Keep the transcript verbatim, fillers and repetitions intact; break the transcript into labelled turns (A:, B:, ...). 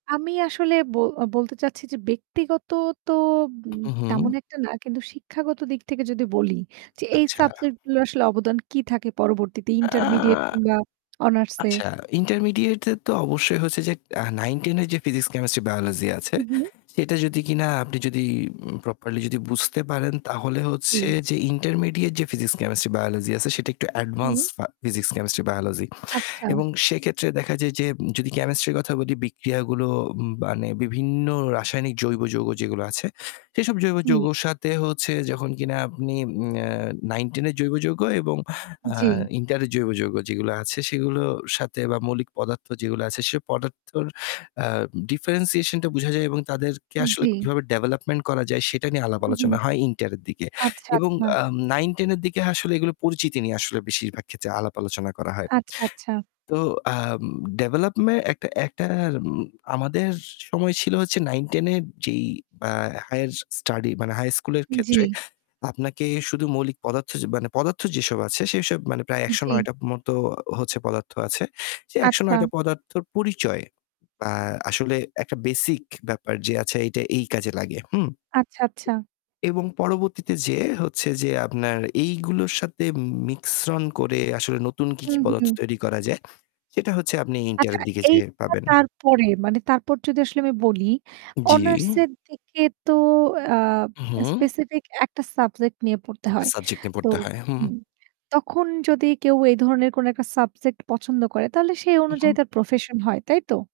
A: আমি আসলে ব বলতে চাচ্ছি যে ব্যক্তিগত তো
B: হু,
A: তেমন
B: হু।
A: একটা না কিন্তু শিক্ষাগত দিক থেকে যদি বলি যে এই
B: আচ্ছা।
A: সাবজেক্ট গুলো আসলে অবদান কি থাকে পরবর্তীতে
B: আ
A: ইন্টারমিডিয়েট কিংবা অনার্সে
B: আচ্ছা, ইন্টারমিডিয়েট-এ তো অবশ্যই হচ্ছে যে আ নাইন-টেন এর যে ফিজিকস, কেমিস্ট্রি বায়োলজি আছে
A: হু, হু।
B: এটা যদি কিনা আপনি যদি প্রপারলি বুঝতে পারেন তাহলে হচ্ছে
A: জি।
B: যে ইন্টারমিডিয়েট যে ফিজিকস, কেমিস্ট্রি বায়োলজি আছে সেটা একটু অ্যাডভান্স
A: হুম।
B: ফিজিক্স, কেমিস্ট্রি বায়োলজি
A: আচ্ছা।
B: এবং সেক্ষেত্রে দেখা যায় যে যদি কেমিস্ট্রির কথা বলি বিক্রিয়াগুলো মানে বিভিন্ন রাসায়নিক জৈব যৌগ যেগুলো আছে, সেসব জৈব
A: জি।
B: যৌগের সাথে হচ্ছে যখন কিনা আপনি আম আ নাইন-টেন এর জৈব যৌগ এবং আ
A: জি।
B: ইন্টারের জৈব যৌগ যেগুলো আছে সেগুলোর সাথে মৌলিক পদার্থ যেগুলো আছে সে পদার্থর আ ডিফারেনশিয়েশন টা বুঝা যায় এবং তাদেরকে আসলে
A: জি।
B: কীভাবে ডেভেলপমেন্ট করা যায় সেটা নিয়ে আলাপ
A: হুম, হুম।
B: আলোচনা হয় ইন্টার এর দিকে।
A: আচ্ছা,
B: এবং
A: আচ্ছা।
B: আ নাইন-টেন এর দিকে আসলে এগুলো পরিচিতি নিয়ে আসলে বেশিরভাগ ক্ষেত্রে আলাপ আলোচনা করা হয়।
A: আচ্ছা, আচ্ছা।
B: তো আ ডেভেলপমেন্ট একটা একটা উম আমাদের সময় ছিল হচ্ছে নাইন-টেন এ যেই আ হাইয়ার স্টাডি মানে হাই স্কুলের ক্ষেত্রে
A: জি।
B: আপনাকে শুধু মৌলিক পদার্থ য মানে পদার্থ যেসব আছে সেসব প্রায় একশো
A: জি।
B: নয় টার মতো হচ্ছে পদার্থ আছে। যে একশো নয়
A: আচ্ছা।
B: টা পদার্থর পরিচয় আ আসলে একটা বেসিক ব্যাপার যে এটা এই কাজে লাগে। হুম?
A: আচ্ছা, আচ্ছা।
B: এবং পরবর্তীতে যেয়ে হচ্ছে যে আপনার এইগুলোর সাথে মিকশ্রন করে আসলে নতুন কী, কী
A: হুম,
B: পদার্থ
A: হুম।
B: তৈরি করা যায়, সেটা হচ্ছে আপনি ইন্টার
A: আচ্ছা
B: এর দিকে যেয়ে
A: এইটা
B: পাবেন।
A: তারপরে মানে তারপর যদি আসলে আমি বলি অনার্স
B: জি।
A: এর দিকে তো আ
B: হুম।
A: স্পেসিফিক একটা সাবজেক্ট নিয়ে পড়তে
B: এক টা
A: হয়।
B: সাবজেক্ট নিয়ে
A: তো
B: পড়তে হয়। হুম।
A: তখন যদি কেউ এই ধরনের কোনো একটা সাবজেক্ট পছন্দ করে তাহলে সেই
B: হু, হুম।
A: অনুযায়ী তার প্রফেশন হয়, তাই তো?